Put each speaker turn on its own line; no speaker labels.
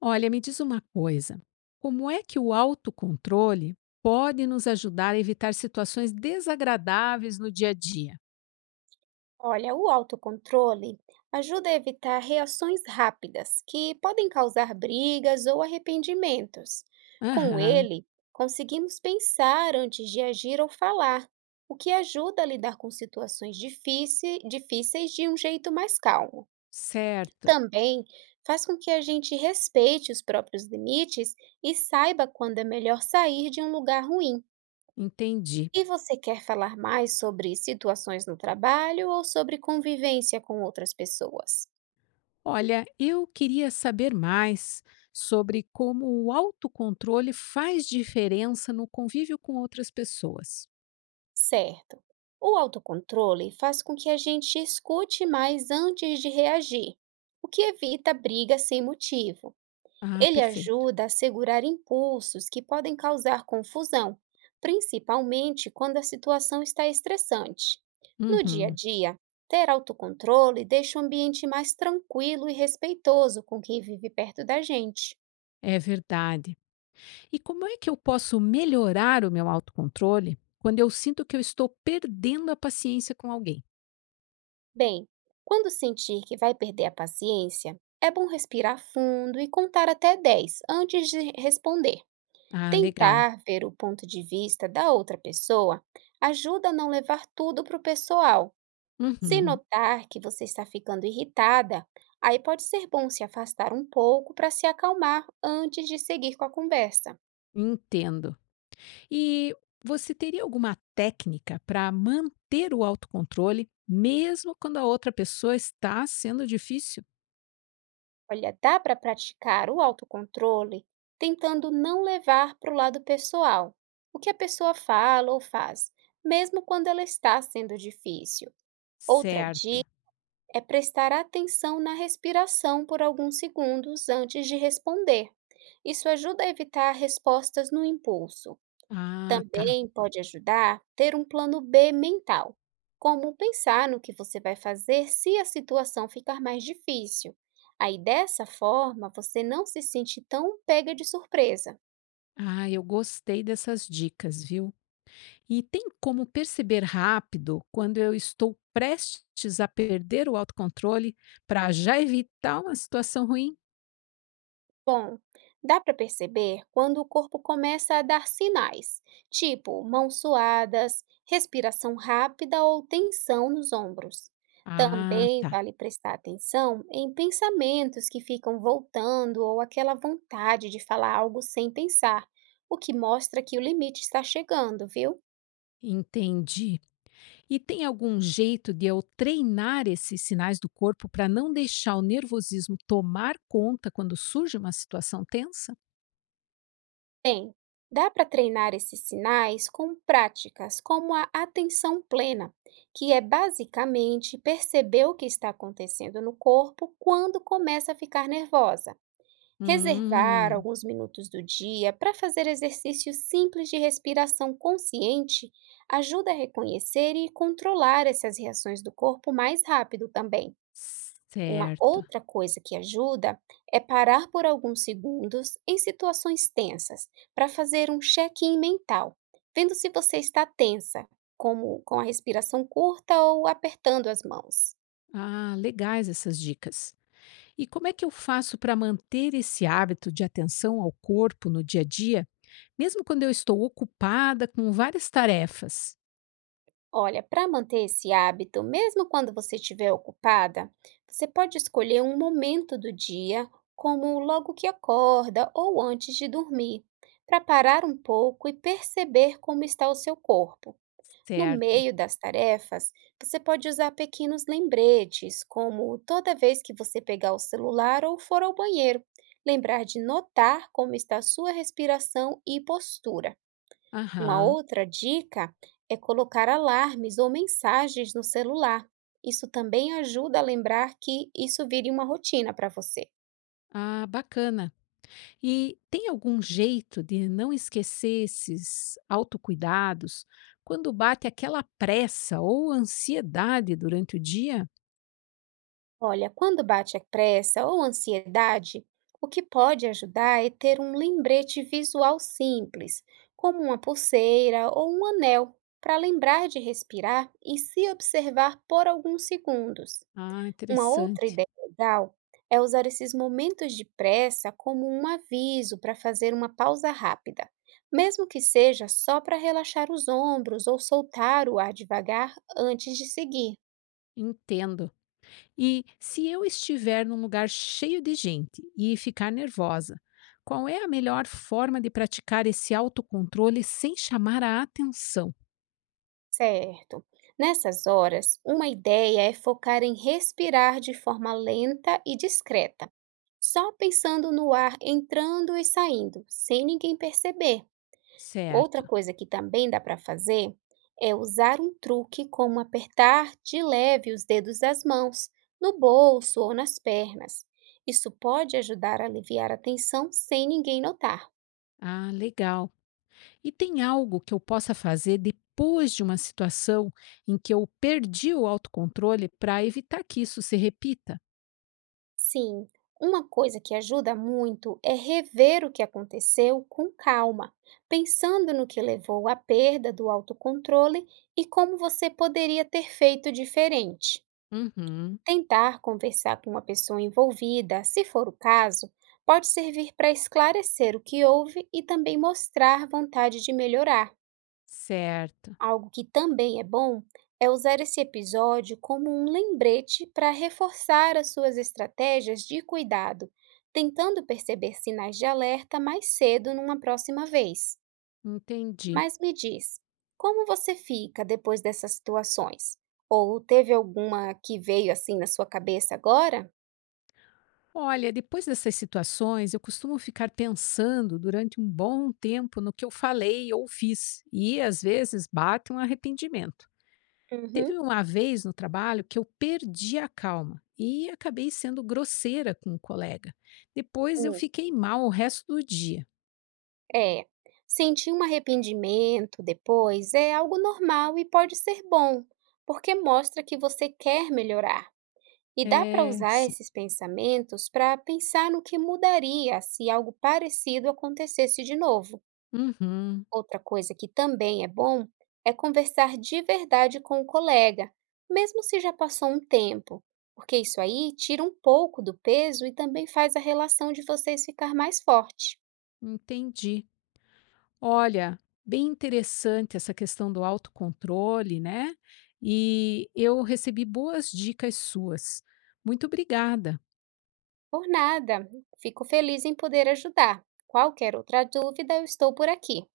Olha, me diz uma coisa: como é que o autocontrole pode nos ajudar a evitar situações desagradáveis no dia a dia?
Olha, o autocontrole ajuda a evitar reações rápidas que podem causar brigas ou arrependimentos. Com
Aham,
ele, conseguimos pensar antes de agir ou falar, o que ajuda a lidar com difíceis de um jeito mais calmo.
certo,
Também faz com que a gente respeite os próprios limites e saiba quando é melhor sair de um lugar ruim.
entendi.
E você quer falar mais sobre situações no trabalho ou sobre convivência com outras pessoas?
Olha, eu queria saber mais sobre como o autocontrole faz diferença no convívio com outras pessoas.
Certo. O autocontrole faz com que a gente escute mais antes de reagir, o que evita briga sem motivo.
Ah,
Ele
perfeito.
ajuda a segurar impulsos que podem causar confusão, principalmente quando a situação está estressante. No dia a
Uhum,
dia, ter autocontrole deixa o ambiente mais tranquilo e respeitoso com quem vive perto da gente.
é verdade. E como é que eu posso melhorar o meu autocontrole quando eu sinto que eu estou perdendo a paciência com alguém?
Bem, quando sentir que vai perder a paciência, é bom respirar fundo e contar até 10 antes de responder.
Ah, legal.
Tentar ver o ponto de vista da outra pessoa ajuda a não levar tudo para o pessoal. Se
Uhum,
notar que você está ficando irritada, aí pode ser bom se afastar um pouco para se acalmar antes de seguir com a conversa.
entendo. E você teria alguma técnica para manter o autocontrole, mesmo quando a outra pessoa está sendo difícil?
Olha, dá para praticar o autocontrole tentando não levar para o lado pessoal o que a pessoa fala ou faz, mesmo quando ela está sendo difícil. Outra
Certo.
dica é prestar atenção na respiração por alguns segundos antes de responder. Isso ajuda a evitar respostas no impulso.
Ah, tá.
Também pode ajudar ter um plano B mental, como pensar no que você vai fazer se a situação ficar mais difícil. Aí dessa forma você não se sente tão pega de surpresa.
Ah, eu gostei dessas dicas, viu? E tem como perceber rápido quando eu estou prestes a perder o autocontrole para já evitar uma situação ruim?
Bom, dá para perceber quando o corpo começa a dar sinais, tipo mãos suadas, respiração rápida ou tensão nos ombros.
Ah,
Também
tá.
vale prestar atenção em pensamentos que ficam voltando ou aquela vontade de falar algo sem pensar, o que mostra que o limite está chegando, viu?
Entendi. E tem algum jeito de eu treinar esses sinais do corpo para não deixar o nervosismo tomar conta quando surge uma situação tensa?
Bem, dá para treinar esses sinais com práticas como a atenção plena, que é basicamente perceber o que está acontecendo no corpo quando começa a ficar nervosa. Reservar
Hum,
alguns minutos do dia para fazer exercícios simples de respiração consciente ajuda a reconhecer e controlar essas reações do corpo mais rápido também. Uma
certo.
outra coisa que ajuda é parar por alguns segundos em situações tensas para fazer um check-in mental, vendo se você está tensa, como com a respiração curta ou apertando as mãos.
Ah, legais essas dicas. E como é que eu faço para manter esse hábito de atenção ao corpo no dia a dia, mesmo quando eu estou ocupada com várias tarefas?
Olha, para manter esse hábito, mesmo quando você estiver ocupada, você pode escolher um momento do dia, como logo que acorda ou antes de dormir, para parar um pouco e perceber como está o seu corpo. No
Certo.
meio das tarefas, você pode usar pequenos lembretes, como toda vez que você pegar o celular ou for ao banheiro, lembrar de notar como está a sua respiração e postura. Uma
Aham.
outra dica é colocar alarmes ou mensagens no celular. Isso também ajuda a lembrar que isso vire uma rotina para você.
Ah, bacana. E tem algum jeito de não esquecer esses autocuidados quando bate aquela pressa ou ansiedade durante o dia?
Olha, quando bate a pressa ou ansiedade, o que pode ajudar é ter um lembrete visual simples, como uma pulseira ou um anel, para lembrar de respirar e se observar por alguns segundos.
Ah,
Uma outra
interessante.
ideia legal é usar esses momentos de pressa como um aviso para fazer uma pausa rápida, mesmo que seja só para relaxar os ombros ou soltar o ar devagar antes de seguir.
Entendo. E se eu estiver num lugar cheio de gente e ficar nervosa, qual é a melhor forma de praticar esse autocontrole sem chamar a atenção?
Certo. Nessas horas, uma ideia é focar em respirar de forma lenta e discreta, só pensando no ar entrando e saindo, sem ninguém perceber. Outra
Certo.
coisa que também dá para fazer é usar um truque como apertar de leve os dedos das mãos, no bolso ou nas pernas. Isso pode ajudar a aliviar a tensão sem ninguém notar.
Ah, legal. E tem algo que eu possa fazer depois de uma situação em que eu perdi o autocontrole para evitar que isso se repita?
Sim, uma coisa que ajuda muito é rever o que aconteceu com calma, pensando no que levou à perda do autocontrole e como você poderia ter feito diferente.
Uhum.
Tentar conversar com uma pessoa envolvida, se for o caso, pode servir para esclarecer o que houve e também mostrar vontade de melhorar.
Certo,
Algo que também é bom é usar esse episódio como um lembrete para reforçar as suas estratégias de cuidado, tentando perceber sinais de alerta mais cedo numa próxima vez.
entendi.
Mas me diz, como você fica depois dessas situações? Ou teve alguma que veio assim na sua cabeça agora?
Olha, depois dessas situações, eu costumo ficar pensando durante um bom tempo no que eu falei ou fiz, e às vezes bate um arrependimento.
Uhum.
Teve uma vez no trabalho que eu perdi a calma e acabei sendo grosseira com um colega. Depois eu
Hum.
fiquei mal o resto do dia.
É, sentir um arrependimento depois é algo normal e pode ser bom, porque mostra que você quer melhorar. E dá para
É,
usar
sim.
esses pensamentos para pensar no que mudaria se algo parecido acontecesse de novo.
Uhum,
Outra coisa que também é bom é conversar de verdade com o colega, mesmo se já passou um tempo, porque isso aí tira um pouco do peso e também faz a relação de vocês ficar mais forte.
entendi. Olha, bem interessante essa questão do autocontrole, né? E eu recebi boas dicas suas. Muito obrigada.
Por nada, fico feliz em poder ajudar. Qualquer outra dúvida, eu estou por aqui.